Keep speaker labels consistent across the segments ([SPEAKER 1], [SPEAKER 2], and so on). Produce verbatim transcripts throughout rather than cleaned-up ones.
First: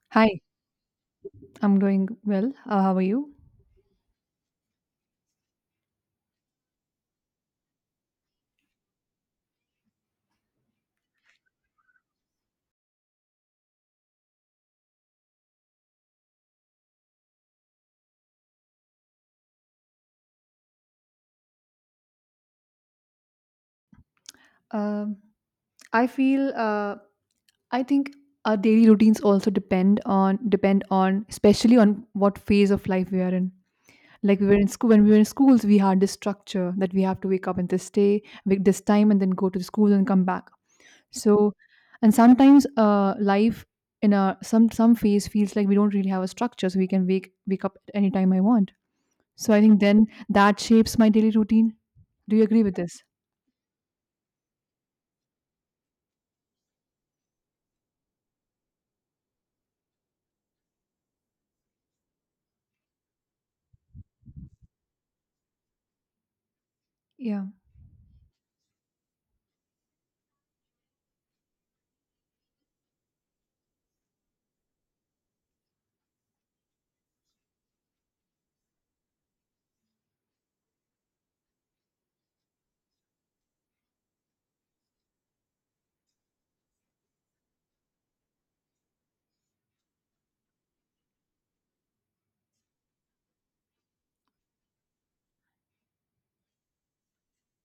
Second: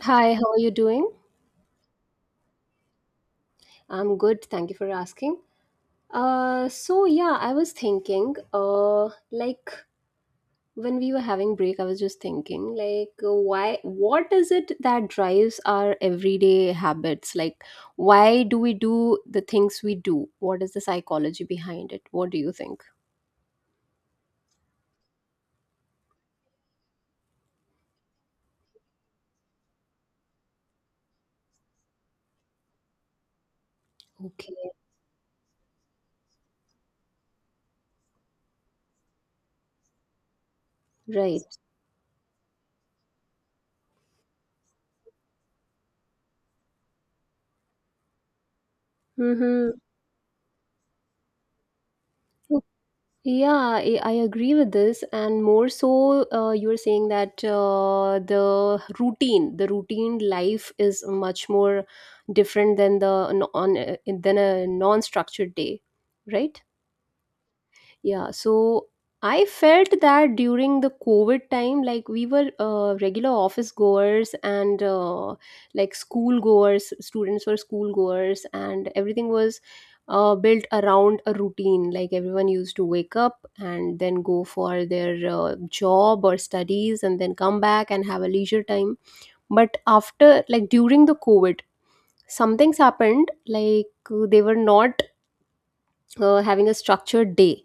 [SPEAKER 1] Hi,
[SPEAKER 2] Hi,
[SPEAKER 1] how are you doing?
[SPEAKER 2] I'm doing well. Uh, how are you?
[SPEAKER 1] I'm good. Thank you for asking. Uh, so yeah, I was thinking, uh, like when we were having break, I was just thinking, like, uh, why, what is it that drives our everyday habits? Like, why do we do the things we do? What is the psychology behind it? What do you think?
[SPEAKER 2] Um, I feel uh, I think our daily routines also depend on depend on especially on what phase of life we are in. Like we were in
[SPEAKER 1] Okay.
[SPEAKER 2] school When we were in schools, we had this structure that we have to wake up and this day, wake this time, and then go to the school and come back.
[SPEAKER 1] Right.
[SPEAKER 2] So, and sometimes uh, life in a some some phase feels like we don't really have a structure, so we can wake wake up at any time I want. So I
[SPEAKER 1] Mm-hmm.
[SPEAKER 2] think then that shapes my daily routine. Do you agree with this?
[SPEAKER 1] Yeah, I, I agree with this, and more so, uh, you're saying that uh, the routine, the routine life is much more different than the non, than a non-structured day, right?
[SPEAKER 2] Yeah.
[SPEAKER 1] Yeah, so I felt that during the COVID time, like we were uh, regular office goers and uh, like school goers, students were school goers, and everything was uh, built around a routine. Like everyone used to wake up and then go for their uh, job or studies and then come back and have a leisure time. But after, like during the COVID, some things happened, like uh, they were not uh, having a structured day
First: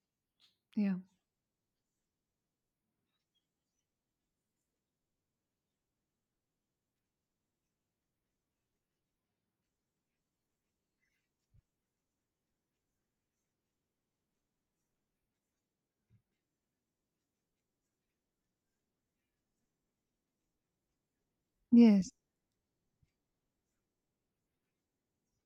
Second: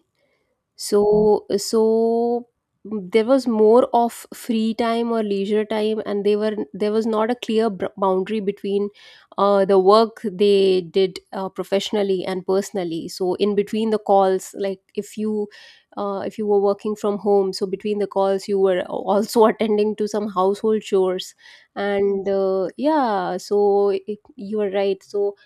[SPEAKER 2] Yeah.
[SPEAKER 1] so so there was more of free time or leisure time and they were there was not a clear br- boundary between uh, the work they did uh, professionally and personally, so in between the calls, like if you uh, if you were working from home, so between the calls you were also attending to some household chores,
[SPEAKER 2] Yes.
[SPEAKER 1] and uh, yeah, so it, you are right. So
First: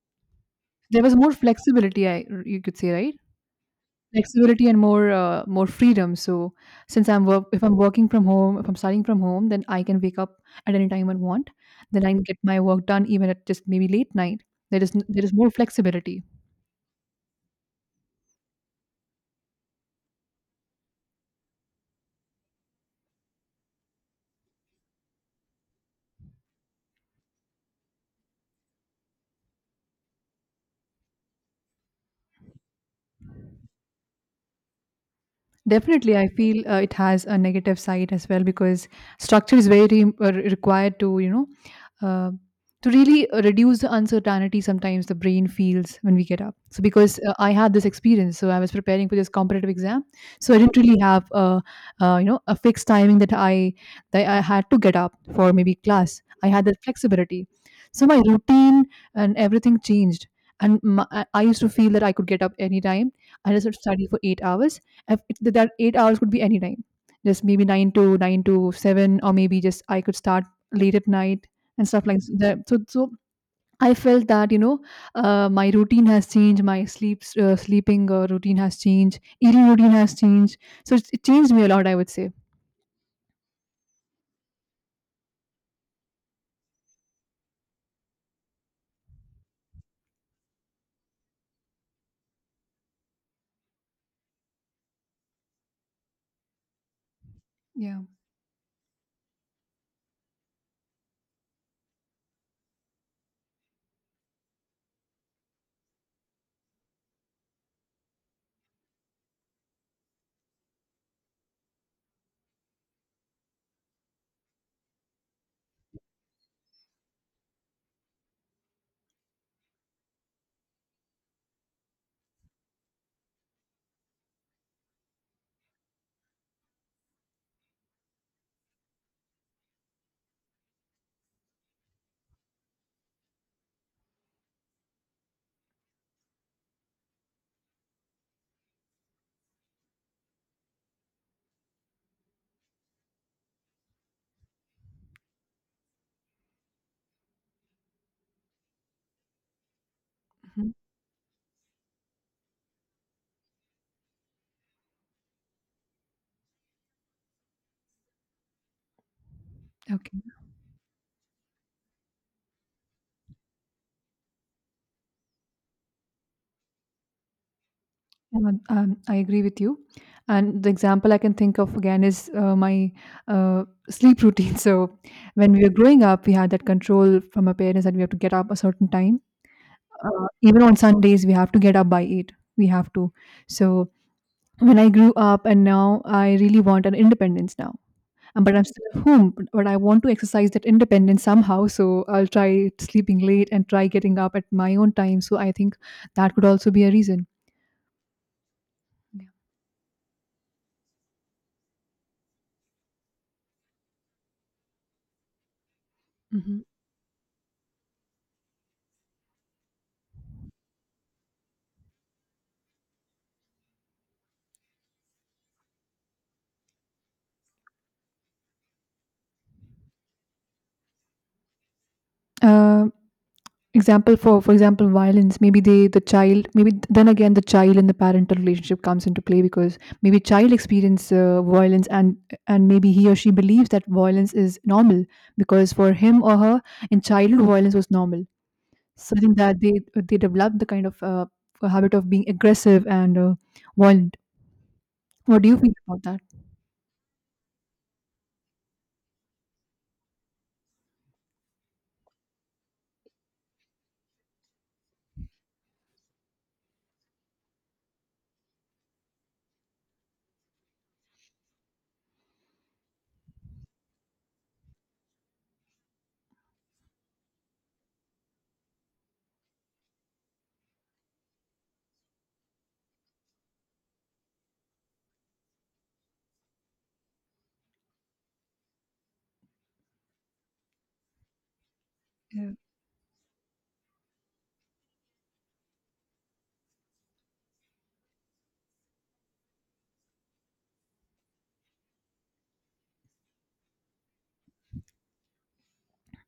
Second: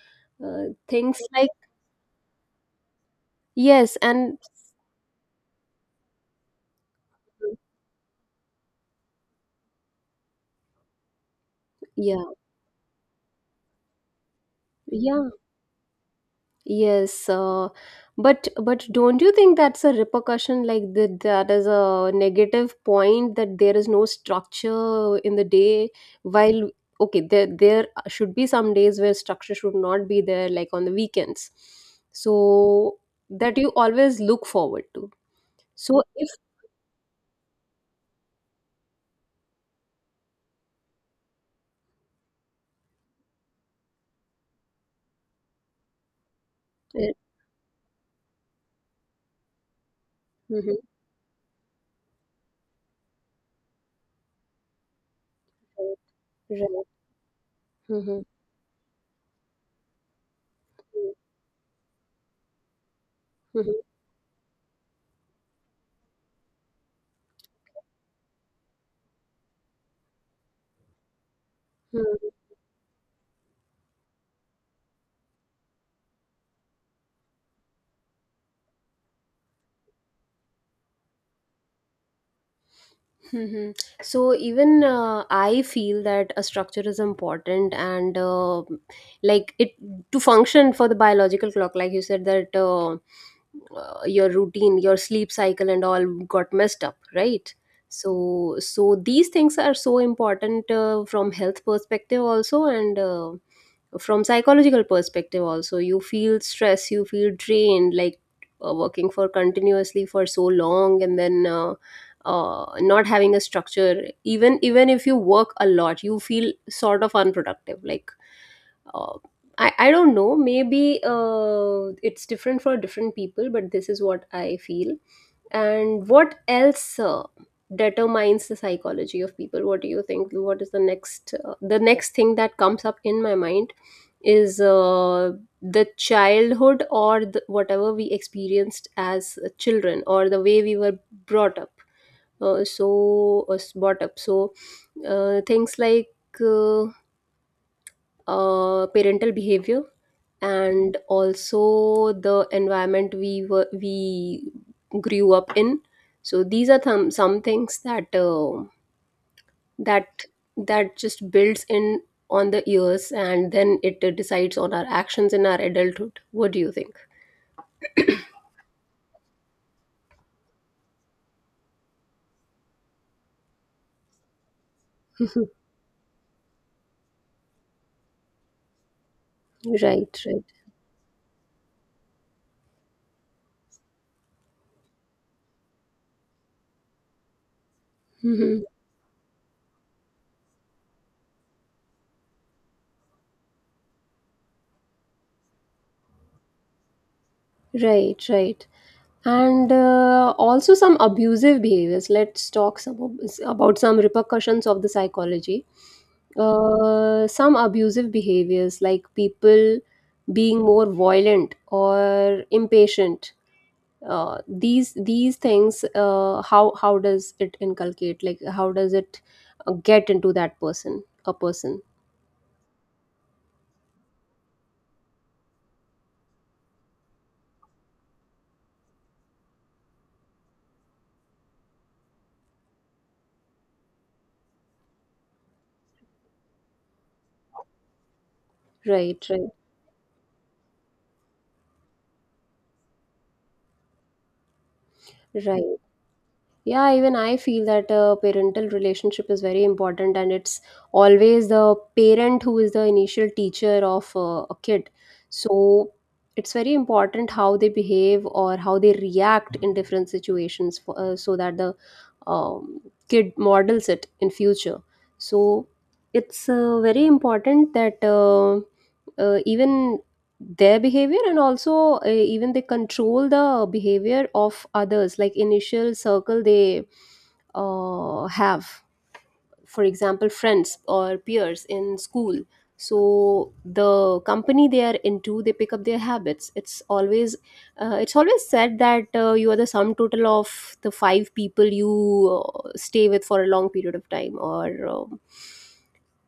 [SPEAKER 1] uh,
[SPEAKER 2] There was
[SPEAKER 1] things
[SPEAKER 2] more
[SPEAKER 1] like
[SPEAKER 2] flexibility, I you could say, right?
[SPEAKER 1] yes and
[SPEAKER 2] Flexibility and more uh, more freedom. So since I'm work, if I'm working from home, if I'm studying from home, then I can wake up at any time I want. Then I can
[SPEAKER 1] yeah
[SPEAKER 2] get my work done even at just maybe late night. There is n- there
[SPEAKER 1] yeah.
[SPEAKER 2] is more flexibility.
[SPEAKER 1] Yes, uh, but but don't you think that's a repercussion, like that that is a negative point, that there is no structure in the day while okay, there there should be some days where structure should not be there, like on the weekends. So that you always look forward to. So
[SPEAKER 2] Definitely, I
[SPEAKER 1] if
[SPEAKER 2] feel uh, it has a negative side as well because structure is very uh, required to you know uh, to really uh, reduce the uncertainty sometimes the brain feels when we get up so because uh, I had this experience so I was preparing for this competitive exam so I didn't
[SPEAKER 1] Mhm.
[SPEAKER 2] really have a, uh, you know a fixed timing that i that i had to get up for maybe
[SPEAKER 1] Right.
[SPEAKER 2] class I had that flexibility so my
[SPEAKER 1] Mhm.
[SPEAKER 2] routine and everything changed and my, I I used to feel that I could get up anytime I just
[SPEAKER 1] Mhm.
[SPEAKER 2] had to study for eight hours. If it- that eight hours could be any time just maybe nine to nine to seven or maybe just I could start late at night and stuff like
[SPEAKER 1] Mhm.
[SPEAKER 2] that. So so I felt that you know uh, my routine has changed, my sleep uh, sleeping uh, routine has changed, eating routine has changed. So it's- it changed me a lot, I would say.
[SPEAKER 1] Mhm. So even uh, I feel that a structure is important and uh, like it to function for the biological clock, like you said that uh, uh, your routine, your sleep cycle and all got messed up, right?
[SPEAKER 2] Yeah.
[SPEAKER 1] So so these things are so important uh, from health perspective also, and uh, from psychological perspective also. You feel stress, you feel drained, like uh, working for continuously for so long, and then uh, uh, not having a structure, even even if you work a lot you feel sort of unproductive, like uh, I, I don't know, maybe uh, it's different for different people, but this is what I feel. And what else uh, determines the psychology of people? What do you think? What is the next uh, the next thing that comes up in my mind is uh, the childhood, or the, whatever we experienced as children, or the way we were brought up, uh, so uh, brought up so uh, things like uh, uh, parental behavior,
[SPEAKER 2] Mhm.
[SPEAKER 1] and also the environment we were we grew up in. So these are some some things that uh,
[SPEAKER 2] Okay.
[SPEAKER 1] that that just builds in on the years, and then it uh, decides on our actions in our adulthood. What do you think?
[SPEAKER 2] Yeah, um, I agree with you. And the example I can think of again is uh, my uh, sleep routine. So, when we were growing up, we had that control from our parents that we have to get up a certain time.
[SPEAKER 1] Right,
[SPEAKER 2] Uh,
[SPEAKER 1] right.
[SPEAKER 2] even on Sundays, we have to get up by eight. We have to. So, when I grew up and now I really want an independence now. Um, But
[SPEAKER 1] Mhm.
[SPEAKER 2] I'm still at home, but but I want to exercise that independence somehow. So, I'll try sleeping late and try getting up at my own time. So, I think that could also be a reason.
[SPEAKER 1] Right, right.
[SPEAKER 2] Yeah.
[SPEAKER 1] And uh, also some abusive behaviors. Let's talk some ab- about some repercussions of the psychology.
[SPEAKER 2] Hmm.
[SPEAKER 1] Uh, some abusive behaviors, like people being more violent or impatient. Uh, these these things, uh, how how does it inculcate? Like how does it uh, get into that person a person?
[SPEAKER 2] Example for for example violence maybe they the child maybe th- then again the child and the parental relationship comes into play because maybe child experience uh, violence and and maybe he or she believes that violence is normal because for him or her in childhood violence was normal so I
[SPEAKER 1] Right,
[SPEAKER 2] think
[SPEAKER 1] right,
[SPEAKER 2] that they they develop the kind of uh, habit of being aggressive and uh, violent what do you think
[SPEAKER 1] right.
[SPEAKER 2] about that?
[SPEAKER 1] Yeah, even I feel that uh, parental relationship is very important, and it's always the parent who is the initial teacher of uh, a kid. So it's very important how they behave or how they react in different situations, for, uh, so that the um, kid models it in future. So it's uh, very important that uh, uh, even their behavior, and also uh, even they control the behavior of others, like initial circle they uh, have, for example friends or peers in school.
[SPEAKER 2] Yeah.
[SPEAKER 1] So the company they are into, they pick up their habits. It's always uh, it's always said that uh, you are the sum total of the five people you uh, stay with for a long period of time, or um,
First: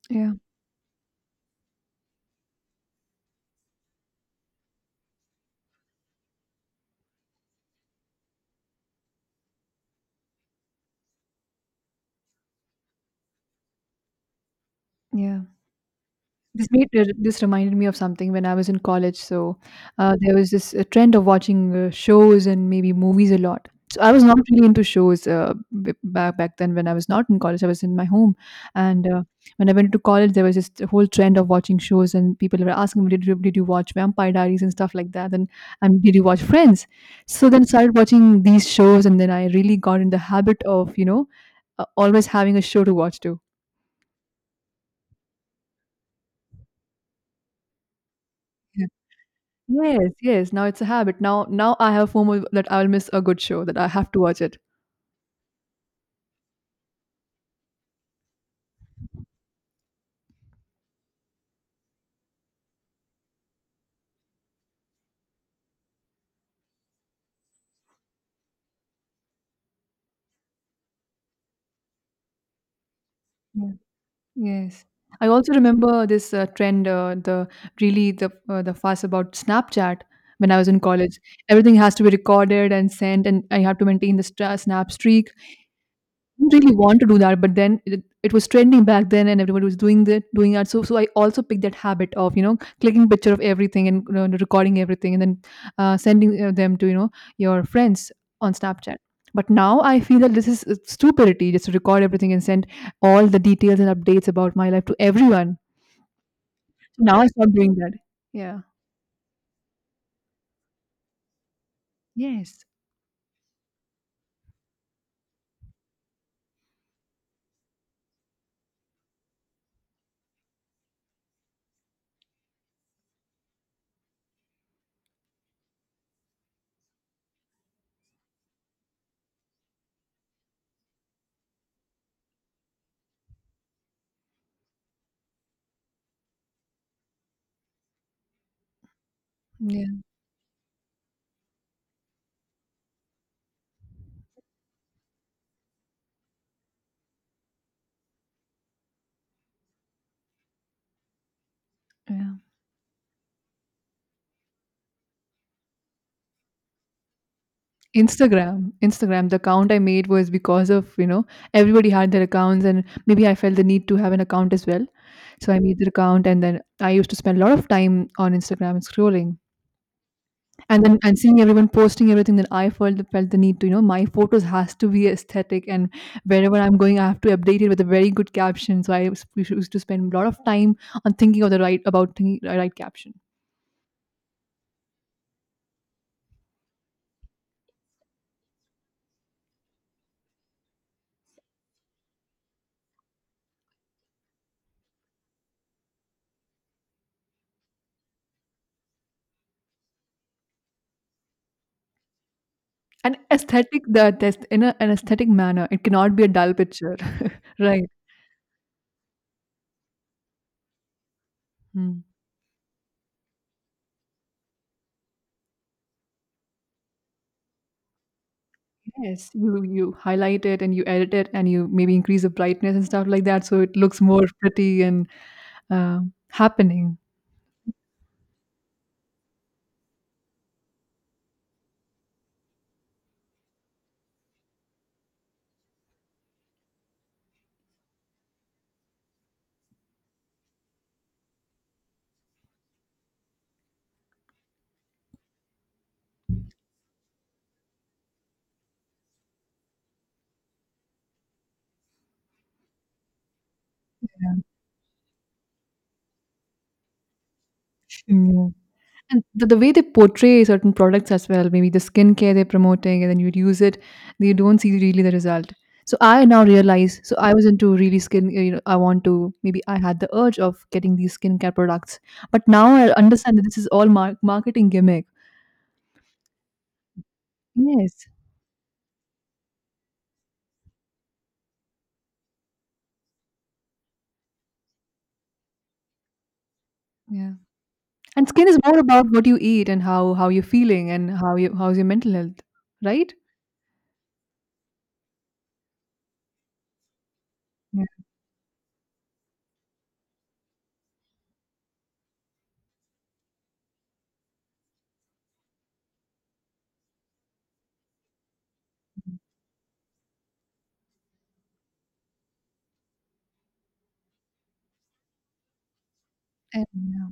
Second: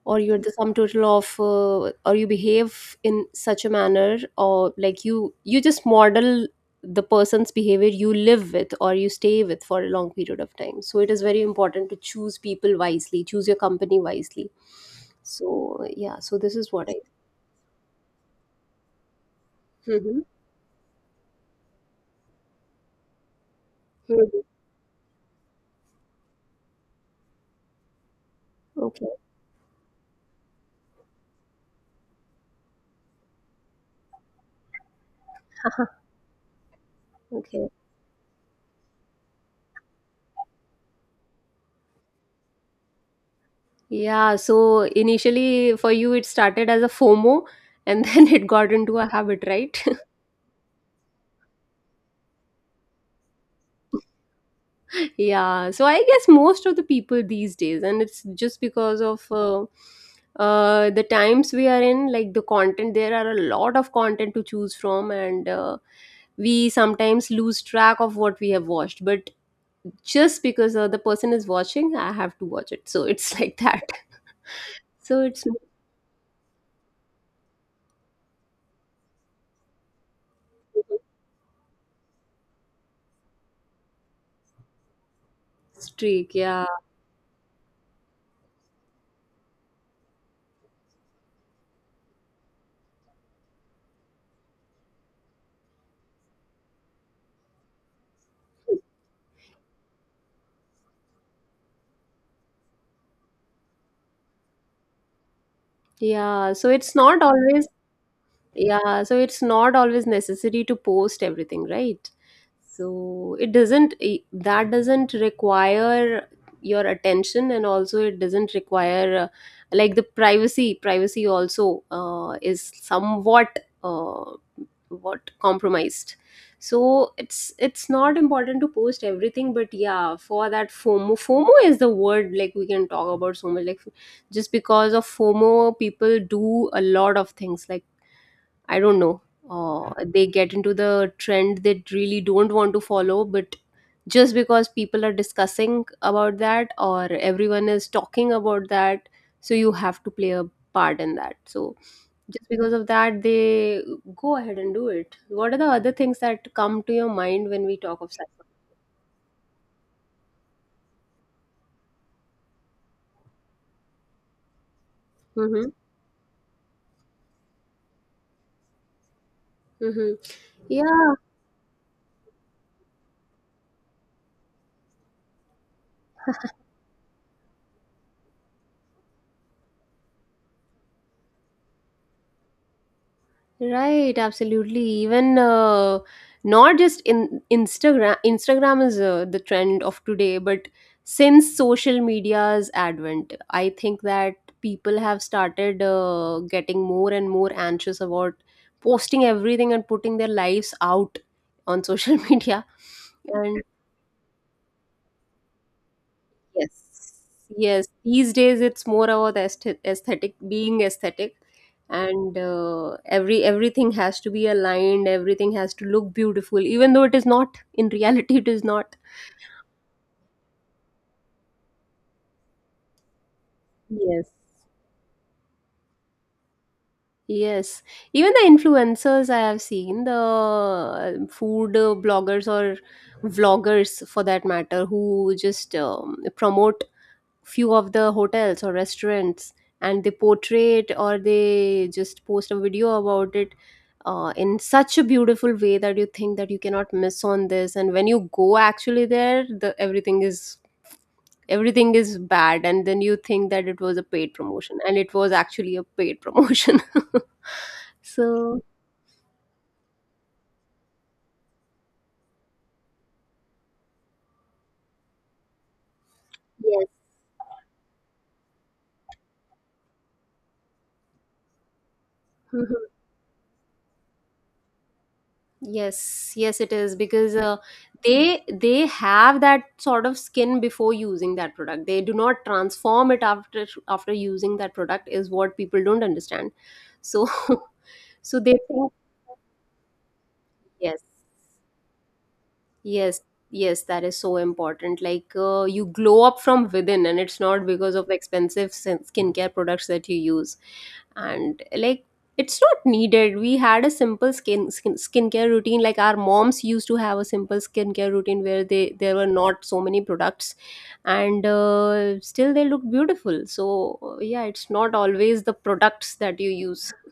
[SPEAKER 1] or
[SPEAKER 2] Yeah.
[SPEAKER 1] you're the sum total of uh, or you behave in such a manner, or like you you just model the person's behavior you live with or you stay with for a long period of time. So it is very important to choose people wisely, choose your company wisely.
[SPEAKER 2] Yeah.
[SPEAKER 1] So yeah, so this
[SPEAKER 2] This
[SPEAKER 1] is what
[SPEAKER 2] made
[SPEAKER 1] I
[SPEAKER 2] r- this reminded me of something when I was in college. So uh,
[SPEAKER 1] Mhm.
[SPEAKER 2] there was this uh, trend of watching uh, shows and maybe movies a lot. So I was
[SPEAKER 1] Mhm.
[SPEAKER 2] not really into shows uh, b- back back then when I was not in college. I was in my home,
[SPEAKER 1] Okay.
[SPEAKER 2] and uh, when I went to college, there was this whole trend of watching shows, and people were asking me, "Did you, did you watch Vampire Diaries and stuff like that?" and
[SPEAKER 1] Uh,
[SPEAKER 2] and did you watch Friends? So then
[SPEAKER 1] okay.
[SPEAKER 2] started watching these shows, and then I really got in the habit of you know uh, always having a show to watch too.
[SPEAKER 1] Yeah, so initially for you it started as a fomo, and then it got into a habit, right?
[SPEAKER 2] Yes, yes, now it's a habit. Now now I have FOMO that I'll miss a good show, that I have to watch it.
[SPEAKER 1] Yeah, so I guess most of the people these days, and it's just because of uh, uh, the times we are in, like the content, there are a lot of content to choose from, and uh, we sometimes lose track of what we have watched, but just because uh, the person is watching I have to watch it, so it's like
[SPEAKER 2] Yeah.
[SPEAKER 1] that.
[SPEAKER 2] Yes.
[SPEAKER 1] So
[SPEAKER 2] I
[SPEAKER 1] it's
[SPEAKER 2] also remember this uh, trend, uh, the really the uh, the fuss about Snapchat when I was in college. Everything has to be recorded and sent, and I have to maintain the stra- snap streak.
[SPEAKER 1] streak,
[SPEAKER 2] Didn't
[SPEAKER 1] yeah.
[SPEAKER 2] really want to do that, but then it, it was trending back then, and everybody was doing that, doing that. So, so I also picked that habit of you know clicking picture of everything and you know, recording everything, and then uh, sending uh, them to you know your friends on Snapchat. But now I feel that this is uh, stupidity just to record everything and send all the details and updates about my life to everyone.
[SPEAKER 1] Yeah, so it's
[SPEAKER 2] So now
[SPEAKER 1] not
[SPEAKER 2] I stop
[SPEAKER 1] always.
[SPEAKER 2] doing that. Yeah.
[SPEAKER 1] Yeah, so it's not always necessary to post everything, right?
[SPEAKER 2] Yes.
[SPEAKER 1] So it doesn't I- that doesn't require your attention, and also it doesn't require uh, like the privacy privacy also uh, is somewhat uh, what compromised. So it's it's not important to post everything, but yeah, for that fomo, fomo is the word. Like we can talk about so much, like just because of fomo people do a lot of things, like I don't know.
[SPEAKER 2] Yeah.
[SPEAKER 1] Uh, they get into the trend they really don't want to follow, but just because people are discussing about that or everyone is talking about that, so you have to play a part in that. So just because of that, they go ahead and do it. What are the other things that come to your mind when we talk of cyber?
[SPEAKER 2] Instagram, Instagram. The account I made was because of, you know, everybody had their accounts and maybe I felt the need to have an account as well. So I
[SPEAKER 1] Mm-hmm.
[SPEAKER 2] made the account and then I used to spend a lot of time on Instagram scrolling.
[SPEAKER 1] Mm-hmm.
[SPEAKER 2] And then
[SPEAKER 1] Yeah,
[SPEAKER 2] and seeing everyone posting everything, then I felt felt the need to, you know, my photos has to be aesthetic and wherever I'm going, I have to update it with a very good caption. So I was- we used to spend a lot of time on thinking of the right about thinking, the right caption.
[SPEAKER 1] right, absolutely. Even uh, not just in Instagram. Instagram is uh, the trend of today, but since social media's advent, I think that people have started uh, getting more and more anxious about posting everything and putting their lives out on social media.
[SPEAKER 2] And
[SPEAKER 1] And
[SPEAKER 2] aesthetic, the, the in a, an aesthetic manner, it cannot be a dull picture,
[SPEAKER 1] yes.
[SPEAKER 2] right?
[SPEAKER 1] Yes. These days it's more about aesthe- aesthetic, being aesthetic,
[SPEAKER 2] Hmm.
[SPEAKER 1] and uh, every everything has to be aligned. Everything has to look beautiful, even though it is not in reality. It is not.
[SPEAKER 2] Yes, you you highlight it and you edit it and you maybe increase the brightness and stuff like that, so it looks more
[SPEAKER 1] Yes.
[SPEAKER 2] pretty and uh, happening.
[SPEAKER 1] Yes. Even the influencers I have seen, the uh, food uh, bloggers or vloggers for that matter, who just um, promote few of the hotels or restaurants and they portray it, or they just post a video about it uh, in such a beautiful way that you think that you cannot miss on this. And when you go actually there, the everything is everything is bad, and then you think that it was a paid promotion, and it was actually a paid promotion.
[SPEAKER 2] Mm, yeah.
[SPEAKER 1] So
[SPEAKER 2] And the, the way they portray certain products as well, maybe the skincare they're promoting, and then you use it, you don't see really the result. So I now
[SPEAKER 1] yes.
[SPEAKER 2] realize, so I was into really skin, you know, I want to, maybe I had the urge of getting these skincare products, but now I understand that this is all mar- marketing gimmick.
[SPEAKER 1] Yes, yes, it is because uh,
[SPEAKER 2] Yes.
[SPEAKER 1] they they have that sort of skin before using that product. They do not transform it after after using that product, is what people don't understand. So
[SPEAKER 2] Yeah. And
[SPEAKER 1] so
[SPEAKER 2] skin
[SPEAKER 1] they
[SPEAKER 2] is more
[SPEAKER 1] think
[SPEAKER 2] about what you eat and how how you're feeling
[SPEAKER 1] yes.
[SPEAKER 2] and how you how's your mental health, right?
[SPEAKER 1] Yes, yes, that is so important. Like uh, you glow up from within, and it's not
[SPEAKER 2] Yeah.
[SPEAKER 1] because of expensive sin- skincare products that you use. And like it's not needed. We had a simple skin, skin skincare routine. Like our moms used to have a simple skincare routine where they there were not so many products, and uh, still they look beautiful. So uh, yeah, it's not always the products that you
[SPEAKER 2] And
[SPEAKER 1] use.
[SPEAKER 2] yeah.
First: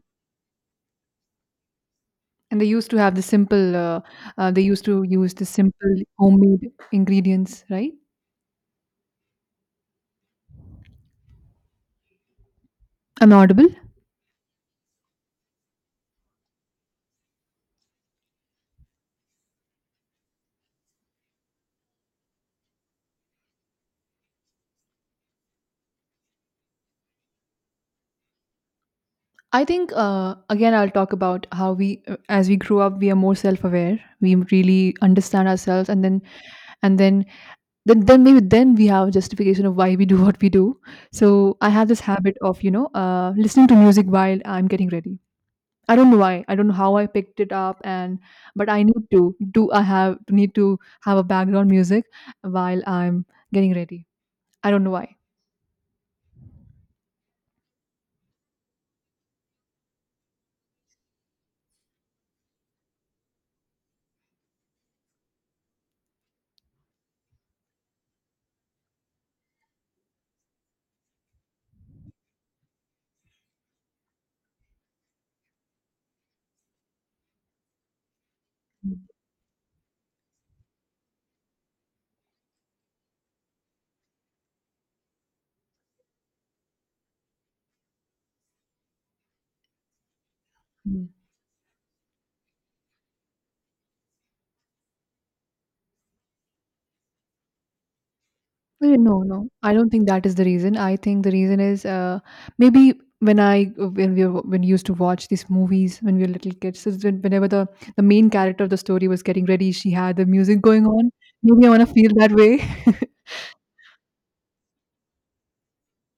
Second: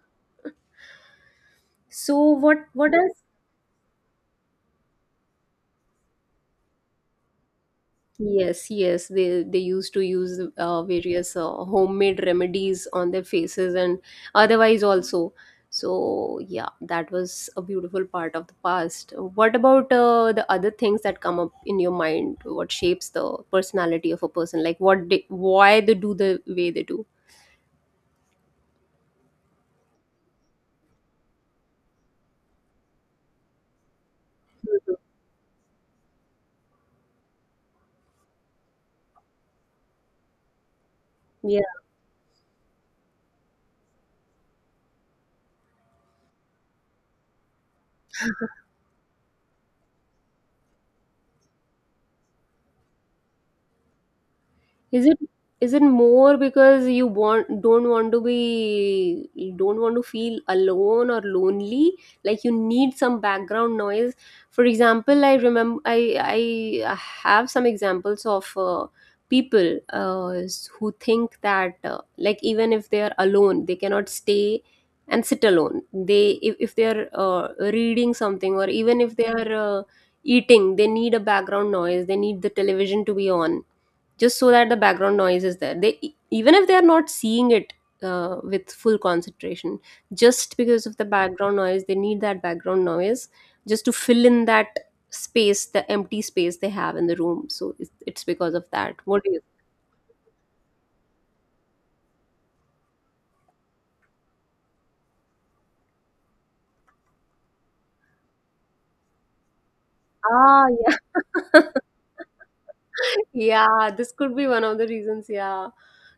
[SPEAKER 1] So
[SPEAKER 2] And they
[SPEAKER 1] what
[SPEAKER 2] used
[SPEAKER 1] what
[SPEAKER 2] to have
[SPEAKER 1] else.
[SPEAKER 2] the simple. Uh, uh, they used to use the simple homemade ingredients, right?
[SPEAKER 1] Yes, yes, they they used to use uh, various uh, homemade remedies on their
[SPEAKER 2] I'm audible.
[SPEAKER 1] faces and otherwise also. So yeah, that was a beautiful part of the past. What about uh, the other things that come up in your mind? What shapes the personality of a person? Like what they, why they do the way they do?
[SPEAKER 2] I think uh, again I'll talk about how we uh, as we grew up we are more self-aware. We really understand ourselves, and then and then then then maybe then we have a justification of why we do what we do. So
[SPEAKER 1] Mhm.
[SPEAKER 2] I have this habit of you know uh, listening to music while I'm getting ready. I don't know why. I don't know how I picked it up and but I need to do I have need to have a background music while I'm getting ready. I don't know
[SPEAKER 1] Is
[SPEAKER 2] why.
[SPEAKER 1] it is it more because you want don't want to be, you don't want to feel alone or lonely? Like you need some background noise. For example, I remember I I have some examples of uh, people uh, who think that uh, like even if they are alone, they cannot stay and sit alone. They if, if they are uh, reading something, or even if they are uh, eating, they need a background noise. They need the television to be on just so that the background noise is there, they e- even if they are not seeing it uh, with full concentration, just because of the
[SPEAKER 2] Mhm.
[SPEAKER 1] background noise they need that background noise just to fill in that space, the empty space they have in the room. So it's, it's because of that,
[SPEAKER 2] Eh,
[SPEAKER 1] what
[SPEAKER 2] No,
[SPEAKER 1] do you
[SPEAKER 2] no. I don't think that is the reason. I think the reason is uh, maybe when I when we were, when we used to watch these movies when we were little kids, so when- whenever the the main character of the story was getting ready, she had the music
[SPEAKER 1] ah
[SPEAKER 2] going on.
[SPEAKER 1] yeah.
[SPEAKER 2] Maybe I want to feel that way.
[SPEAKER 1] Yeah, this could be one of the reasons, yeah.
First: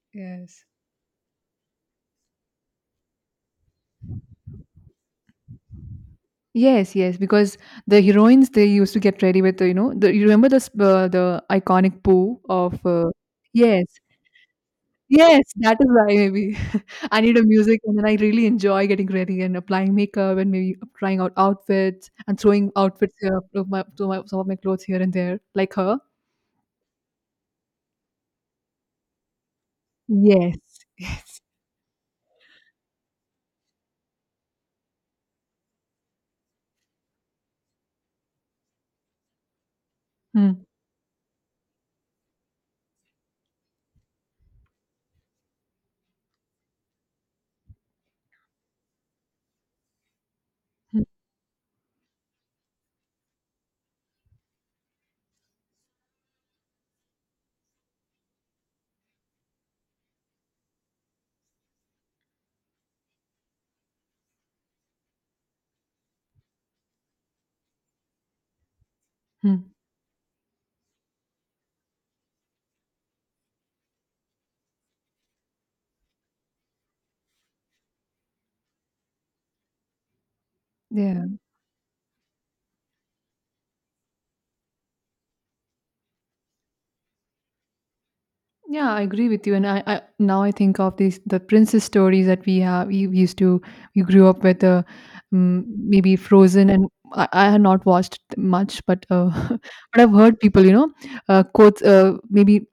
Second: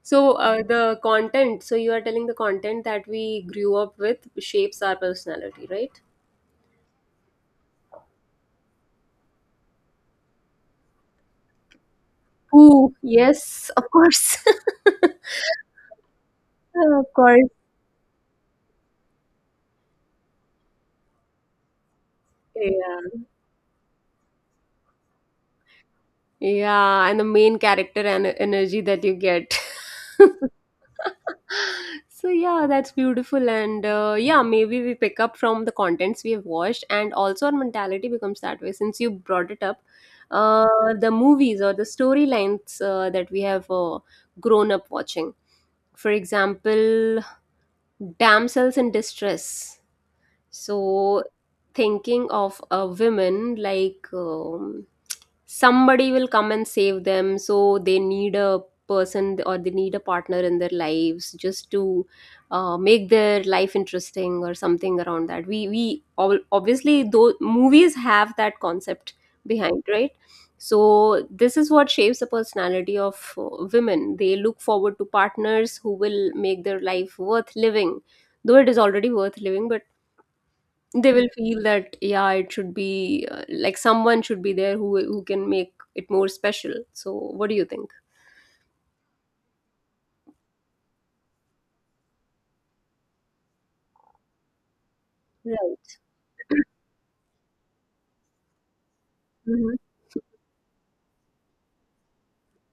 [SPEAKER 1] So uh,
[SPEAKER 2] Yes.
[SPEAKER 1] the content, so you are telling the content that we grew up with shapes our personality, right?
[SPEAKER 2] Yes, yes, because the heroines they used to get ready with, uh, you know, the you remember the sp- uh, the iconic poo of
[SPEAKER 1] Ooh,
[SPEAKER 2] uh,
[SPEAKER 1] yes,
[SPEAKER 2] yes,
[SPEAKER 1] of course.
[SPEAKER 2] yes, that is why maybe
[SPEAKER 1] Of
[SPEAKER 2] I need a
[SPEAKER 1] course.
[SPEAKER 2] music and then I really enjoy getting ready and applying makeup and maybe trying out outfits and throwing
[SPEAKER 1] Yeah.
[SPEAKER 2] outfits uh, to my, to my some of my clothes here and there, like her.
[SPEAKER 1] Yeah, and the main character and energy that you get.
[SPEAKER 2] Yes, yes,
[SPEAKER 1] So yeah, that's beautiful, and uh, yeah, maybe we pick up from the contents we have watched, and also our mentality becomes that way. Since you brought it up,
[SPEAKER 2] mm,
[SPEAKER 1] uh, the movies or the storylines uh, that we have uh, grown up watching. For example, damsels in distress.
[SPEAKER 2] mm,
[SPEAKER 1] So, thinking of a women like um, somebody will come and save them, so they need a person or they need a partner in their lives just to uh, make their life interesting or something around that. We we all, obviously though movies have that concept
[SPEAKER 2] mm.
[SPEAKER 1] behind, right? So this is what shapes the personality of uh, women. They look forward to partners who will make their life worth living, though it is already worth living, but they
[SPEAKER 2] Yeah.
[SPEAKER 1] will feel that yeah, it should be uh, like someone should be there who who can make it more special. So what do you think?
[SPEAKER 2] Yeah, I agree with you. And I, I now I think of these the princess stories that we have. We we used to we grew up with uh, um,
[SPEAKER 1] Right.
[SPEAKER 2] maybe Frozen, and I, I have not watched much, but uh,
[SPEAKER 1] Mhm.
[SPEAKER 2] but I've heard people, you know, uh, quotes. Uh, maybe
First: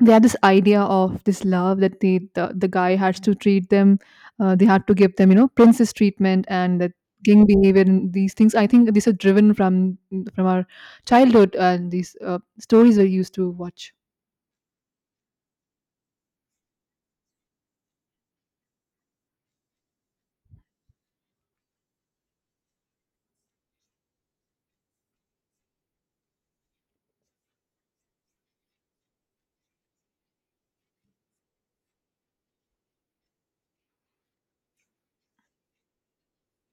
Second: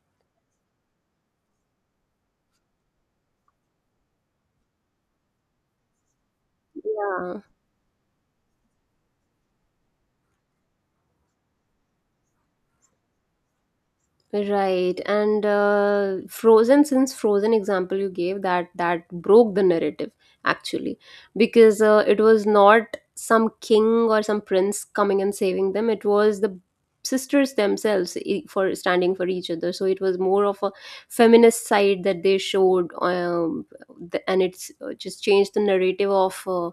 [SPEAKER 2] they had this idea of this love that they the, the guy has to treat them. Uh, they had to give them, you know, princess treatment and the
[SPEAKER 1] Yeah.
[SPEAKER 2] king behavior and these things. I think these are driven from from our childhood and these uh, stories we used to watch.
[SPEAKER 1] Right, and uh, Frozen, since Frozen example you gave, that that broke the narrative actually, because uh, it was not some king or some prince coming and saving them. It was the sisters themselves i- for standing for each other. So it was more of a feminist side that they showed, um, the, and it's uh, just changed the narrative of uh,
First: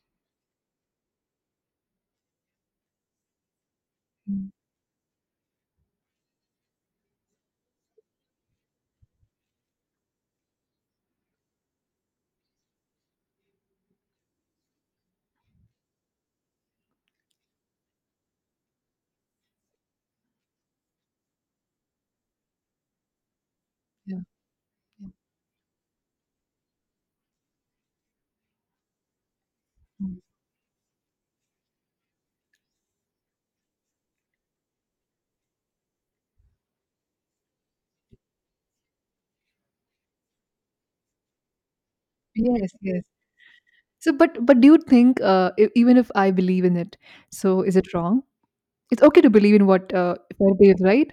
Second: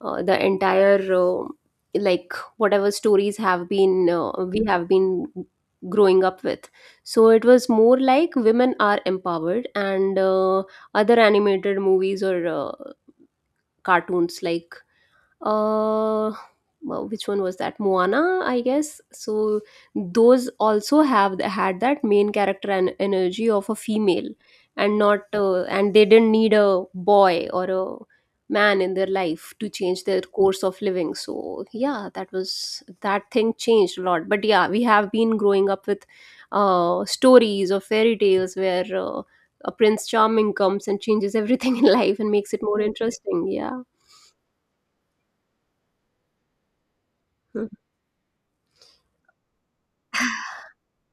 [SPEAKER 1] uh, the entire uh, like whatever stories have been uh,
[SPEAKER 2] Mm,
[SPEAKER 1] we have been growing up with. So it was more like women are empowered and uh, other animated movies or uh, cartoons like uh well, which one was that, Moana, I guess. So those also have had that main character and energy of a
[SPEAKER 2] yeah.
[SPEAKER 1] female, and not uh, and they didn't need a boy or a man in their life to change
[SPEAKER 2] Yeah.
[SPEAKER 1] their course of living. So yeah, that, was that thing changed a lot. But yeah, we have been growing up with uh stories or fairy tales where uh, a prince charming comes and changes everything in life and makes it
[SPEAKER 2] Yes,
[SPEAKER 1] more
[SPEAKER 2] yes.
[SPEAKER 1] interesting, yeah.
[SPEAKER 2] So, but but do you think, uh, e even if I believe in it, so is it wrong? It's okay to believe in what uh, fair is, right?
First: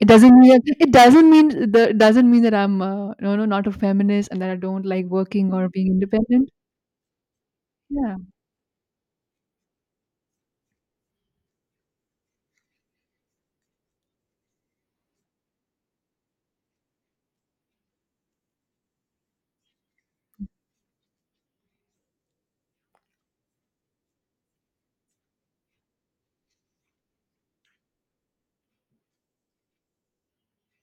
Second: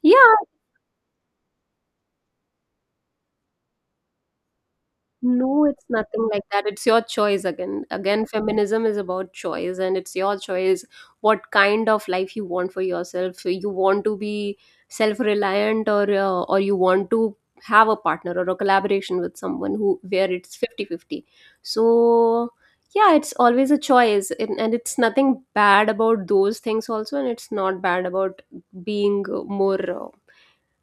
[SPEAKER 2] It
[SPEAKER 1] Yeah.
[SPEAKER 2] doesn't mean it doesn't mean the it doesn't mean that I'm uh, no, no, not a feminist and that I don't like working
[SPEAKER 1] No,
[SPEAKER 2] or
[SPEAKER 1] it's
[SPEAKER 2] being
[SPEAKER 1] nothing like
[SPEAKER 2] independent.
[SPEAKER 1] that. It's your choice again.
[SPEAKER 2] Yeah,
[SPEAKER 1] Again, feminism is about choice, and it's your choice what kind of life you want for yourself. So you want to be self-reliant, or uh, or you want to have a partner or a collaboration with someone who where it's fifty fifty. So yeah, it's always a choice, and, and it's nothing bad about those things also, and it's not bad about being more uh,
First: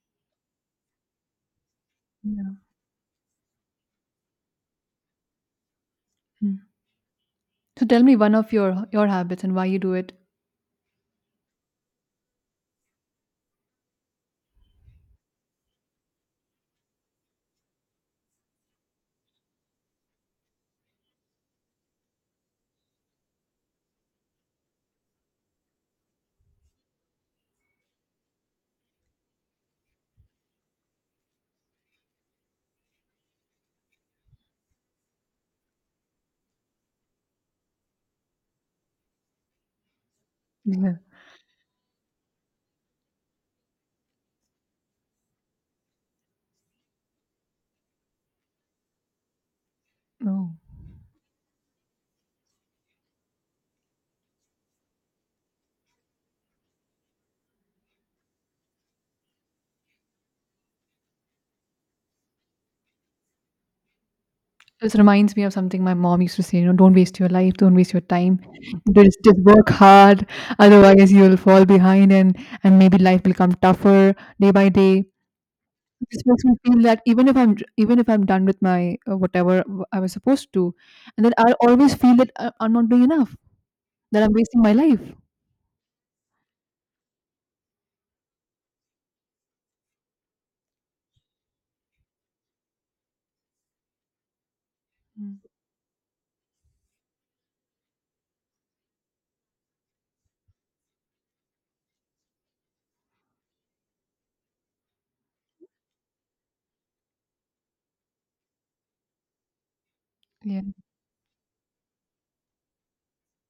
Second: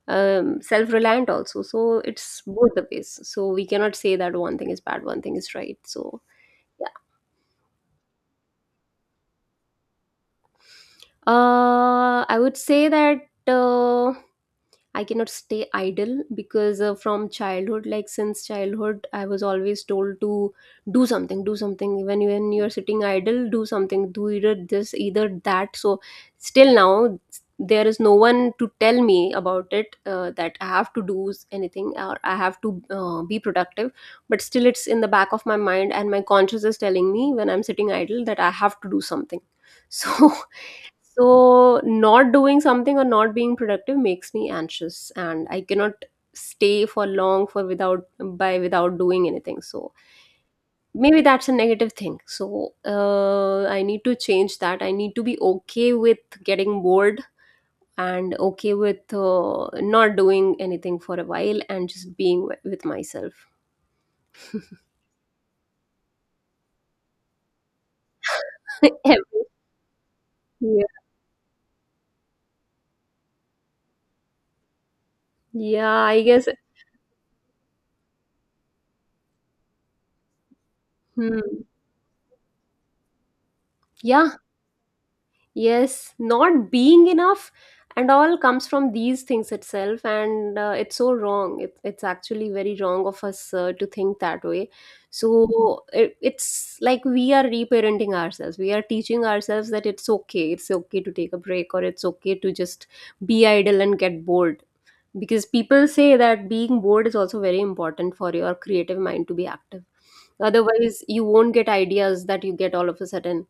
[SPEAKER 1] um, self-reliant also. So it's
[SPEAKER 2] yeah.
[SPEAKER 1] both the ways, so we cannot say that one thing is bad, one thing is right. So
[SPEAKER 2] Mm.
[SPEAKER 1] yeah,
[SPEAKER 2] So tell me one of your your habits and why you do it.
[SPEAKER 1] uh, I would say that uh, I cannot stay idle because uh, from childhood, like since childhood, I was always told to do something, do something. Even when you're sitting idle, do something, do either this, either that. So still now, there is no one to tell me about it, uh, that I have to do anything or I have to uh, be productive. But still, it's in the back of my mind, and my conscious is telling me when I'm sitting idle that I have to do something. So so, not doing something or not being productive makes me anxious, and I cannot stay for long for without by without doing anything. So,
[SPEAKER 2] Yeah. Oh.
[SPEAKER 1] maybe that's a negative thing. So, uh, I need to change that. I need to be okay with getting bored and okay with uh, not doing anything for a while and just being wi- with myself.
[SPEAKER 2] This reminds me of something my mom used to say, you know, don't waste your life, don't waste your time. Just
[SPEAKER 1] Every-
[SPEAKER 2] just work hard,
[SPEAKER 1] yeah.
[SPEAKER 2] otherwise you'll fall behind and and maybe life will become tougher day by day.
[SPEAKER 1] Yeah, I
[SPEAKER 2] This makes
[SPEAKER 1] guess.
[SPEAKER 2] me feel that even if I'm d- even if I'm done with my uh, whatever w- I was supposed to, and then
[SPEAKER 1] Hmm.
[SPEAKER 2] I'll always feel that I- I'm not doing enough, that
[SPEAKER 1] Yeah.
[SPEAKER 2] I'm wasting my life.
[SPEAKER 1] Yes, not being enough and all comes from these things itself, and uh, it's so wrong. It, it's actually very wrong of us uh, to think that way.
[SPEAKER 2] Mm.
[SPEAKER 1] So it, it's like we are reparenting ourselves. We are teaching ourselves that it's okay. It's okay to take a break, or it's okay to just be idle and get bored, because people say that being bored is also very important for your creative mind to be active.
[SPEAKER 2] Yeah,
[SPEAKER 1] Otherwise you won't get ideas that you get all of a sudden,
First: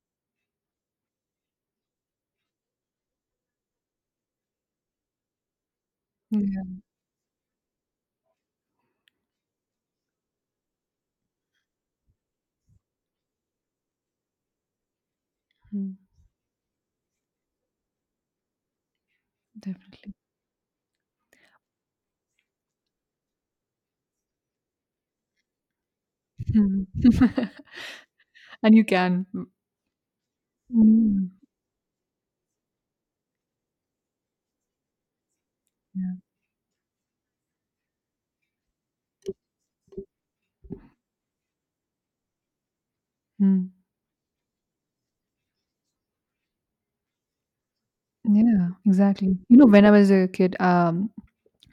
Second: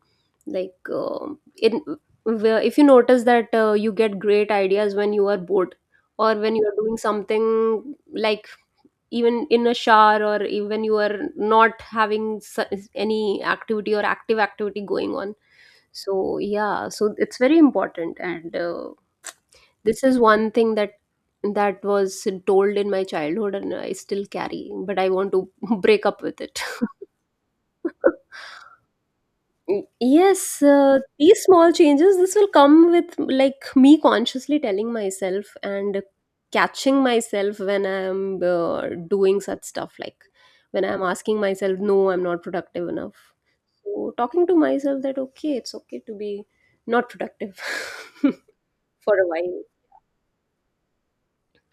[SPEAKER 1] like um in where- if you notice that uh, you get great ideas when you are bored or when you are
[SPEAKER 2] yeah,
[SPEAKER 1] doing something, like even in a shower or even you are not having su- any activity or active activity going on.
[SPEAKER 2] mm,
[SPEAKER 1] So yeah, so it's very important. And uh, this
[SPEAKER 2] definitely.
[SPEAKER 1] is one thing that that was told in my childhood and I still carry, but I want to break up with it.
[SPEAKER 2] Mm. And you can.
[SPEAKER 1] Yes, uh,
[SPEAKER 2] Mm,
[SPEAKER 1] these small changes, this will come with like me consciously telling myself and
[SPEAKER 2] yeah.
[SPEAKER 1] catching myself when I'm uh, doing such stuff, like when I'm asking myself, no, I'm not productive enough.
[SPEAKER 2] Mm.
[SPEAKER 1] So talking to myself that, okay, it's okay to be not productive
[SPEAKER 2] Yeah,
[SPEAKER 1] for a
[SPEAKER 2] exactly. You know, when I was a kid, um,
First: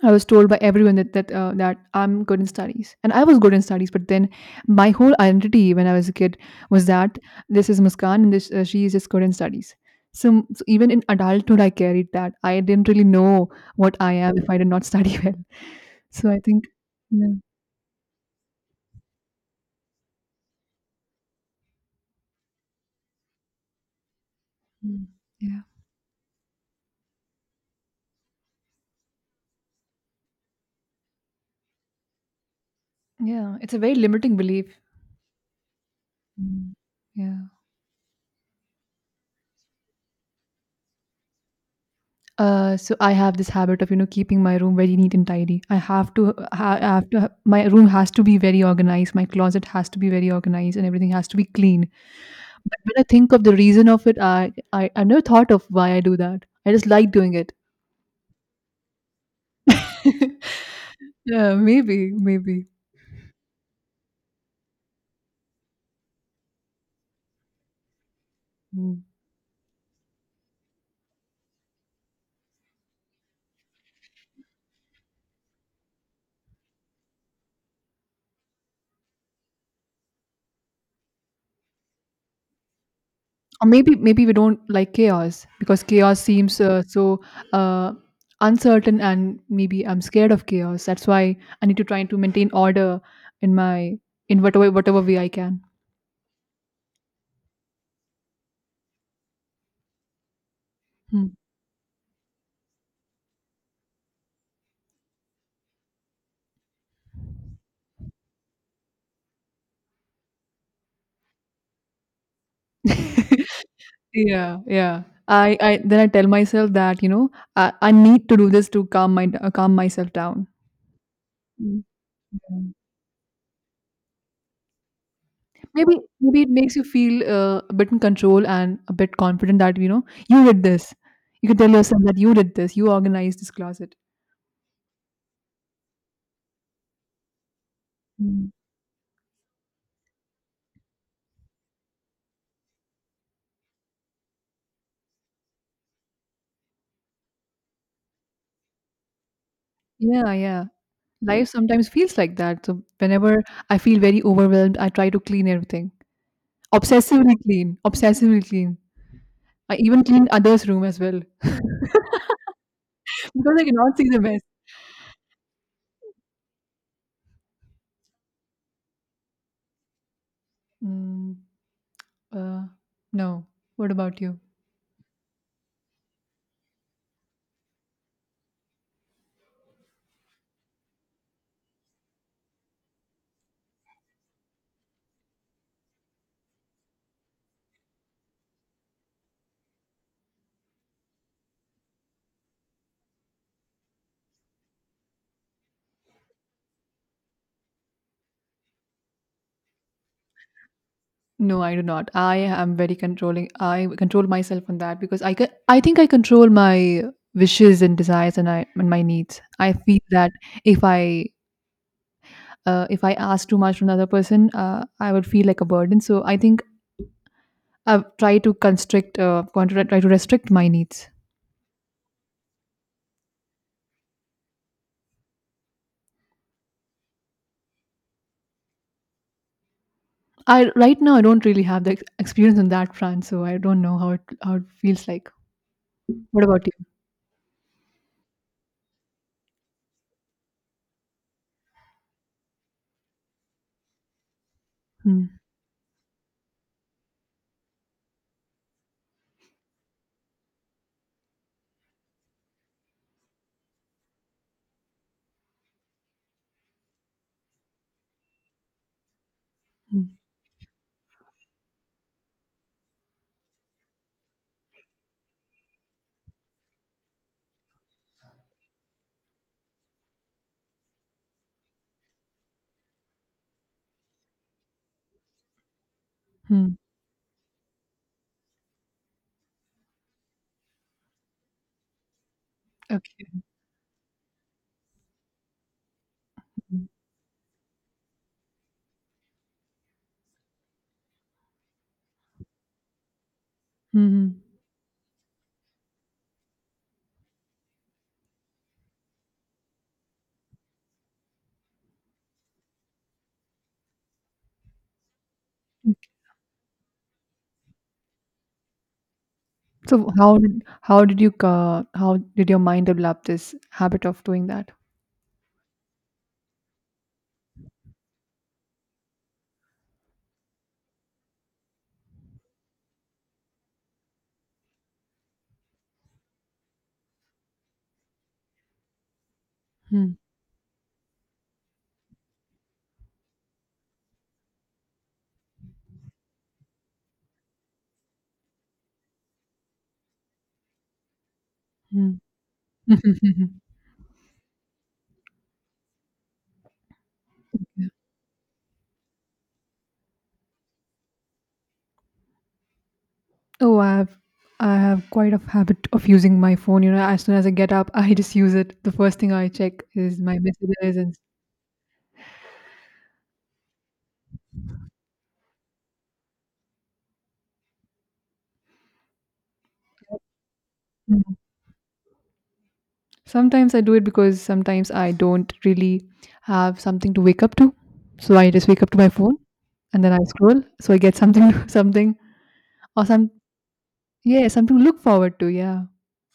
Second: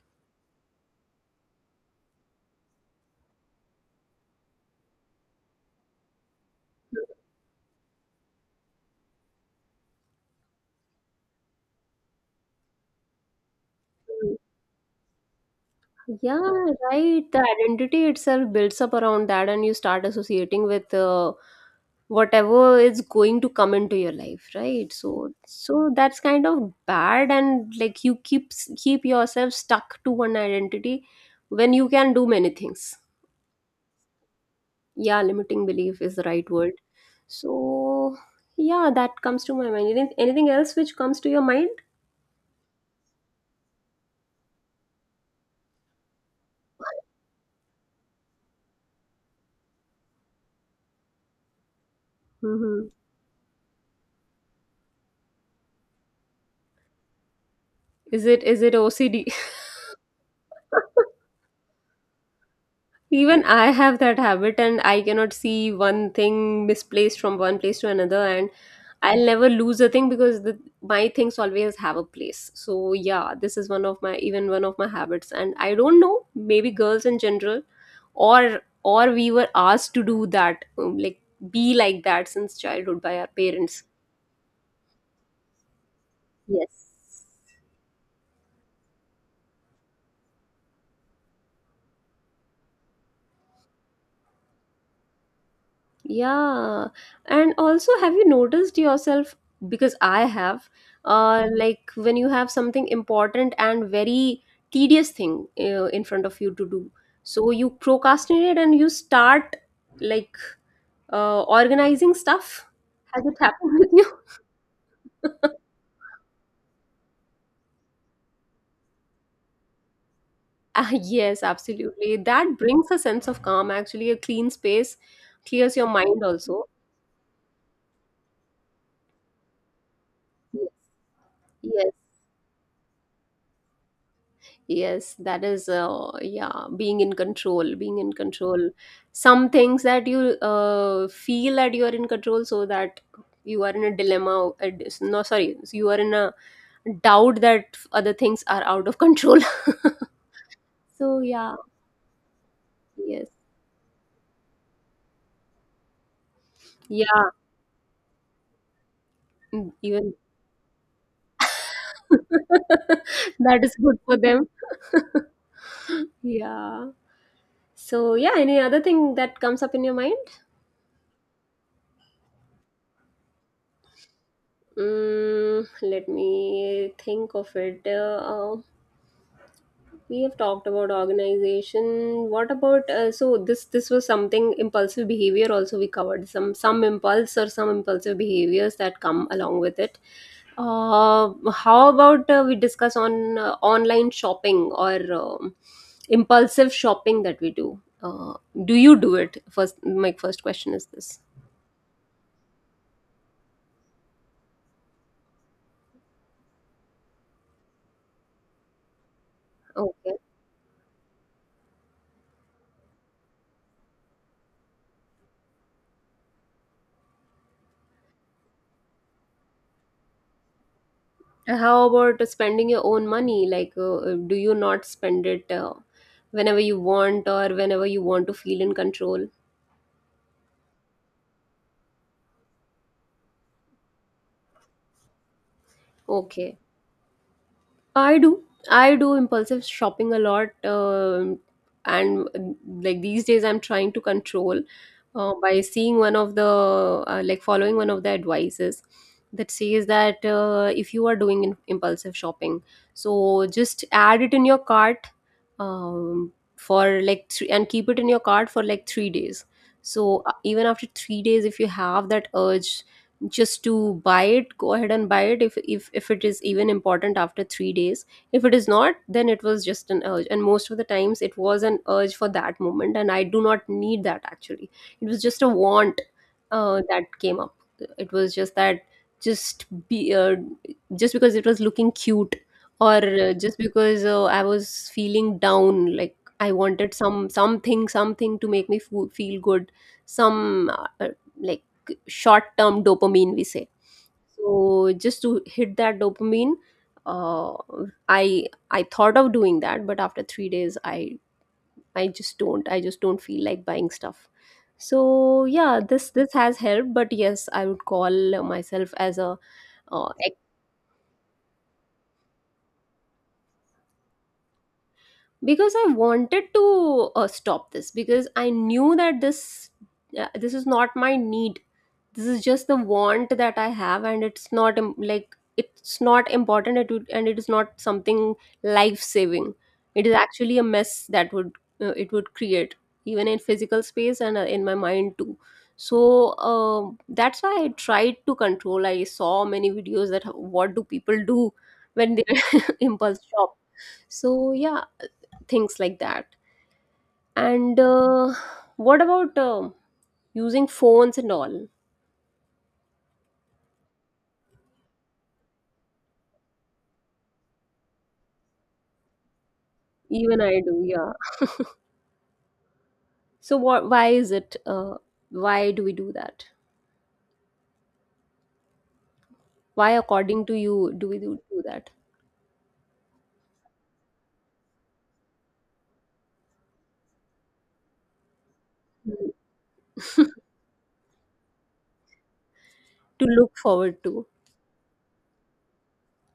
[SPEAKER 2] I was told by everyone that that uh, that I'm good in studies, and I was good in studies. But then my whole identity when I was a kid was
[SPEAKER 1] while.
[SPEAKER 2] that this is Muskan and this uh, she is just good in studies. So, so even in adulthood, I carried that. I didn't really know what I am if I did not study well. So I
[SPEAKER 1] Yeah,
[SPEAKER 2] think,
[SPEAKER 1] right.
[SPEAKER 2] yeah.
[SPEAKER 1] The identity itself builds up around that, and you start associating with uh, whatever is going to come into your life, right?
[SPEAKER 2] Mm.
[SPEAKER 1] So,
[SPEAKER 2] Yeah,
[SPEAKER 1] so that's kind of bad, and like you keep keep yourself stuck to one identity when you can do many things.
[SPEAKER 2] yeah. It's a very limiting belief.
[SPEAKER 1] Yeah, limiting belief is the right word.
[SPEAKER 2] Mm. Yeah.
[SPEAKER 1] So, yeah, that comes to my mind. Anything anything else which comes to your mind?
[SPEAKER 2] Uh, so I have this habit of, you know, keeping my room very neat and tidy. I have to, ha- I have to, ha- my room has to be very organized. My closet has to be very organized, and everything has to be clean. But
[SPEAKER 1] Hmm.
[SPEAKER 2] when I think of the reason of it, I, I, I never thought of why I do that. I just like doing it.
[SPEAKER 1] Is it is it O C D?
[SPEAKER 2] Yeah, maybe, maybe.
[SPEAKER 1] Even I have that habit, and I cannot see one thing misplaced from one place to another, and
[SPEAKER 2] Hmm.
[SPEAKER 1] I'll never lose a thing because the, my things always have a place. So yeah, this is one of my, even one of my habits, and I don't know, maybe girls in general, or or we were asked to do that, um, like be like that since childhood by our
[SPEAKER 2] Or
[SPEAKER 1] parents.
[SPEAKER 2] maybe maybe we don't like chaos because chaos seems uh, so,
[SPEAKER 1] Yes.
[SPEAKER 2] uh, uncertain, and maybe I'm scared of chaos. That's why I need to try to maintain order in my, in whatever whatever way I can.
[SPEAKER 1] Yeah. And also, have you noticed yourself? Because I have,
[SPEAKER 2] Hmm.
[SPEAKER 1] uh, like when you have something important and very tedious thing uh, in front of you to do, so you procrastinate and you start like uh, organizing stuff. Has it happened with you?
[SPEAKER 2] Yeah, yeah. I, I then I tell myself that, you know, I, I need to do this to calm my, uh, calm myself down.
[SPEAKER 1] Ah, yes,
[SPEAKER 2] Mm.
[SPEAKER 1] absolutely. That brings a sense of calm, actually, a clean space clears your
[SPEAKER 2] Maybe
[SPEAKER 1] mind
[SPEAKER 2] maybe it
[SPEAKER 1] also.
[SPEAKER 2] makes you feel uh, a bit in control and a bit confident that you know you did
[SPEAKER 1] Yes.
[SPEAKER 2] this. You can tell
[SPEAKER 1] Yes.
[SPEAKER 2] yourself that you did this. You organized this closet.
[SPEAKER 1] Yes, that is, uh, yeah, being in control, being in
[SPEAKER 2] Hmm.
[SPEAKER 1] control. Some things that you uh, feel that you are in control, so that you are in a dilemma. uh, dis- No, sorry, so you are in a doubt that other things are out of control.
[SPEAKER 2] Yeah, yeah.
[SPEAKER 1] So,
[SPEAKER 2] Life
[SPEAKER 1] yeah,
[SPEAKER 2] sometimes feels like that. So
[SPEAKER 1] yes,
[SPEAKER 2] whenever I feel very overwhelmed, I try to clean everything.
[SPEAKER 1] yeah,
[SPEAKER 2] Obsessively clean. Obsessively clean.
[SPEAKER 1] mm,
[SPEAKER 2] I even
[SPEAKER 1] even
[SPEAKER 2] clean others' room as well. Because
[SPEAKER 1] that
[SPEAKER 2] I
[SPEAKER 1] is
[SPEAKER 2] cannot
[SPEAKER 1] good
[SPEAKER 2] see
[SPEAKER 1] for
[SPEAKER 2] the mess.
[SPEAKER 1] them. Yeah. So, yeah, any other thing that comes up in your mind?
[SPEAKER 2] Mm. Uh, no. What about you?
[SPEAKER 1] Mm, let me think of it. Uh, we have talked about organization. What about uh, so this this was something impulsive behavior also. We covered some some impulse or some impulsive behaviors that come along with it. Uh, how about uh, we discuss on uh, online shopping or um, impulsive shopping that we do uh, do you do it? First, my first question is this.
[SPEAKER 2] No, I do not. I am very controlling. I control myself on that because I can, I think I control my wishes and desires and I and my needs. I feel
[SPEAKER 1] Okay.
[SPEAKER 2] that if I, uh, if I ask too much from another person, uh, I would feel like a burden. So I think I try to constrict, uh, want to try to restrict my needs.
[SPEAKER 1] How about spending your own money, like uh, do you not spend it uh, whenever you want or whenever you want to feel in control?
[SPEAKER 2] I right now I don't really have the ex- experience on that front, so I don't know how it, how it feels like. What
[SPEAKER 1] Okay.
[SPEAKER 2] about you?
[SPEAKER 1] I do. I do impulsive shopping a lot. Um, and uh, like these days, I'm trying to control
[SPEAKER 2] Hmm.
[SPEAKER 1] uh, by seeing one of the, uh, like following one of the advices that says that uh, if you are doing in- impulsive shopping, so just add it in your cart, um, for like three and keep it in your cart for like three days.
[SPEAKER 2] Hmm.
[SPEAKER 1] So uh, even after three days, if you have that urge, just to buy it, go ahead and buy it. if if, if it is even important after three days, if it is not, then it was just an urge, and most of the times it was an urge for that moment and I do not need that actually. It was just a want
[SPEAKER 2] Mm.
[SPEAKER 1] uh, that came up. It was just that, just be uh, just because it was looking cute, or
[SPEAKER 2] Okay.
[SPEAKER 1] uh, just because uh, I was feeling down, like I
[SPEAKER 2] Hmm.
[SPEAKER 1] wanted some something something to make me fo- feel good. Some uh, uh, like short term dopamine we say.
[SPEAKER 2] Hmm, hmm.
[SPEAKER 1] So just to hit that dopamine, uh, i i thought of doing that, but after three days i i just don't, I just don't feel like buying stuff. So yeah, this this has helped. But yes, I would call myself as a uh,
[SPEAKER 2] So
[SPEAKER 1] ex-
[SPEAKER 2] how did how did you, uh, how did your mind develop this habit of doing that?
[SPEAKER 1] because I wanted to uh, stop this because I knew that this uh, this is not my need. This is just the want that I have, and it's not im- like it's not important it would, and it is not something life saving. It is
[SPEAKER 2] Hmm.
[SPEAKER 1] actually a mess that would uh, it would create even in physical space and uh, in my mind too. So, um, that's why I tried to control. I saw many videos that h- what do people do when
[SPEAKER 2] Hmm.
[SPEAKER 1] they impulse shop. So yeah, things like that. And uh, what about, um, using phones and all?
[SPEAKER 2] Oh, I have, I have quite a habit of using my phone. You know, as soon as I get up, I just use it. The first thing I check is my
[SPEAKER 1] Even I do,
[SPEAKER 2] messages
[SPEAKER 1] yeah.
[SPEAKER 2] and.
[SPEAKER 1] So what? Why is it? Uh, why do we do that? Why, according to you, do we do, do that?
[SPEAKER 2] Sometimes I do it because sometimes I don't really have something to wake up to. So I just wake up to my
[SPEAKER 1] Hmm.
[SPEAKER 2] phone and then I scroll. So I get something something or
[SPEAKER 1] To
[SPEAKER 2] some,
[SPEAKER 1] look forward to.
[SPEAKER 2] yeah, something to look forward to. Yeah.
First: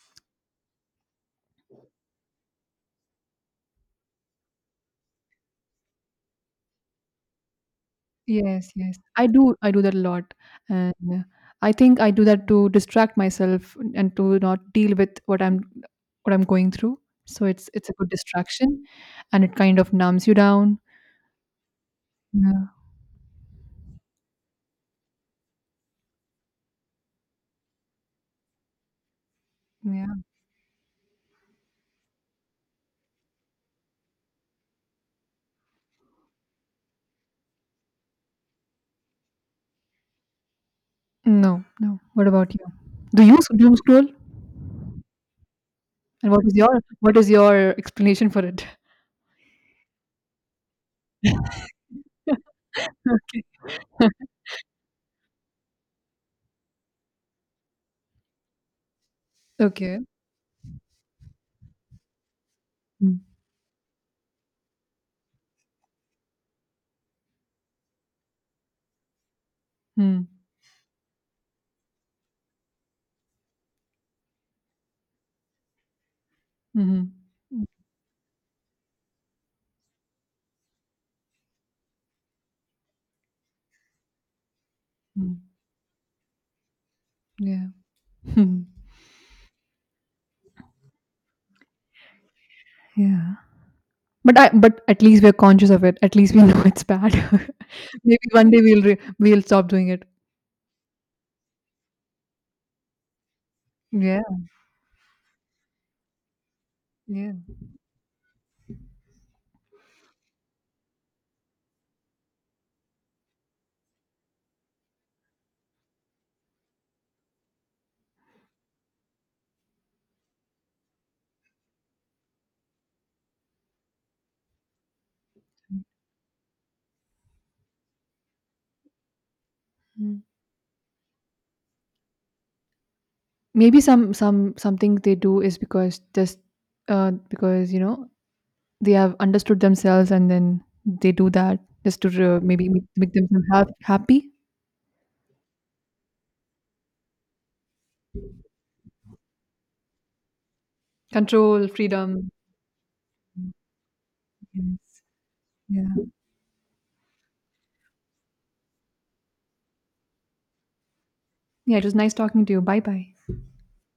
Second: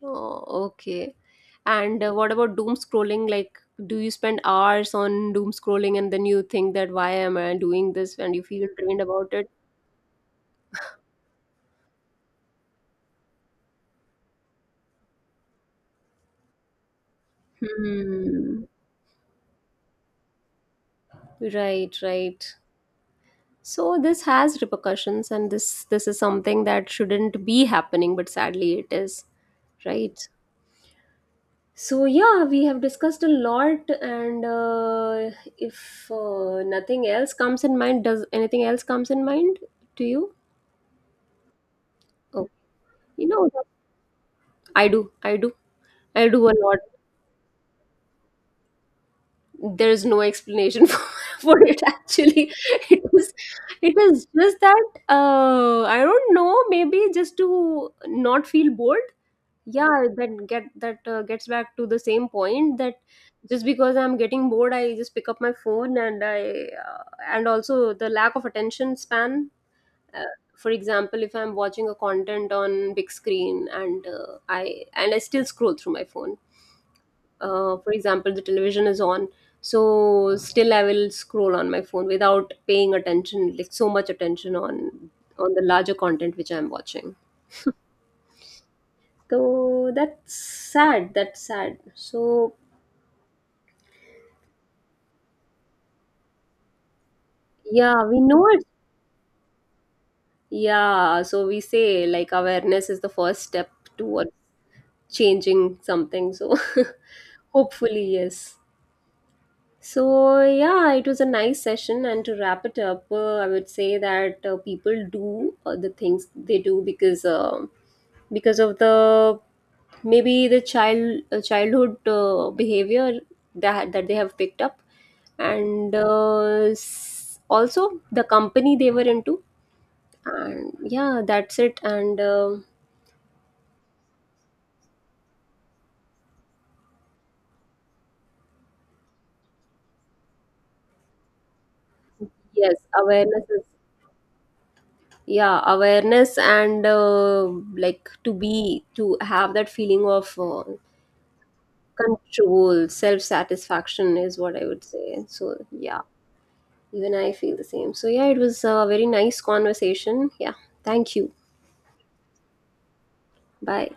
[SPEAKER 1] Oh, okay. And uh, what about doom scrolling? Like, do you spend hours on doom scrolling and then you think that, why am I doing this? And you feel
[SPEAKER 2] Yes, yes.
[SPEAKER 1] drained
[SPEAKER 2] I
[SPEAKER 1] about it.
[SPEAKER 2] do I do that a lot. And uh, I think I do that to distract myself and to not deal with what I'm what I'm going through. So it's it's a good
[SPEAKER 1] Hmm.
[SPEAKER 2] distraction and it kind of numbs you down.
[SPEAKER 1] Right, right.
[SPEAKER 2] Yeah.
[SPEAKER 1] So this has repercussions, and this this is something that shouldn't be happening, but sadly it is.
[SPEAKER 2] Yeah.
[SPEAKER 1] Right. So yeah, we have discussed a lot, and uh, if uh, nothing else comes in mind, does anything else comes in mind to you?
[SPEAKER 2] No, no. What
[SPEAKER 1] Oh,
[SPEAKER 2] about you? Do
[SPEAKER 1] you
[SPEAKER 2] you
[SPEAKER 1] know,
[SPEAKER 2] s- doom scroll?
[SPEAKER 1] I do, I do, I
[SPEAKER 2] And what
[SPEAKER 1] do a
[SPEAKER 2] is
[SPEAKER 1] lot.
[SPEAKER 2] your what is your explanation for it?
[SPEAKER 1] There is no explanation for, for it. Actually, it was, it was just that uh, I don't know. Maybe just to not feel bored. Yeah,
[SPEAKER 2] Okay.
[SPEAKER 1] that get that uh, gets back to the same point that,
[SPEAKER 2] Mm.
[SPEAKER 1] just because I'm getting bored I just pick up my phone and I uh, and also the lack of attention span.
[SPEAKER 2] Mm.
[SPEAKER 1] uh, for example, if I'm watching a content on big screen and uh, i and i still scroll through my phone,
[SPEAKER 2] Mhm. Mm,
[SPEAKER 1] uh, for example the television is on, so still I will scroll on my phone without paying attention, like so much attention on
[SPEAKER 2] mm.
[SPEAKER 1] on the larger content which I'm watching.
[SPEAKER 2] Yeah. Hmm.
[SPEAKER 1] So that's sad, that's sad. So
[SPEAKER 2] Yeah. But I, but at least we're conscious of it. At least we know it's bad.
[SPEAKER 1] yeah,
[SPEAKER 2] Maybe
[SPEAKER 1] we know
[SPEAKER 2] one day
[SPEAKER 1] it.
[SPEAKER 2] we'll re we'll stop doing it.
[SPEAKER 1] Yeah, so we say like awareness is the first step
[SPEAKER 2] Yeah.
[SPEAKER 1] towards changing something. So
[SPEAKER 2] Yeah.
[SPEAKER 1] hopefully, yes. So yeah, it was a nice session. And to wrap it up, uh, I would say that uh, people do uh, the things they do because uh, because of the, maybe the child, uh, childhood uh, behavior that that they have picked up, and uh, s- also the company they were into.
[SPEAKER 2] Mm.
[SPEAKER 1] And yeah, that's it. And, um,
[SPEAKER 2] Maybe some some something they do is because just, uh, because, you know, they have understood themselves and then they do that just to, uh, maybe
[SPEAKER 1] yes,
[SPEAKER 2] make, make themselves
[SPEAKER 1] awareness is,
[SPEAKER 2] ha happy.
[SPEAKER 1] yeah, awareness and uh, like to be, to have that feeling of uh,
[SPEAKER 2] Control, freedom.
[SPEAKER 1] control, self satisfaction is what I
[SPEAKER 2] Yes.
[SPEAKER 1] would say. So yeah,
[SPEAKER 2] Yeah.
[SPEAKER 1] even I feel the same. So yeah, it was a very nice conversation. Yeah, thank you.
[SPEAKER 2] Yeah, it was nice talking to you. Bye bye.
[SPEAKER 1] Bye.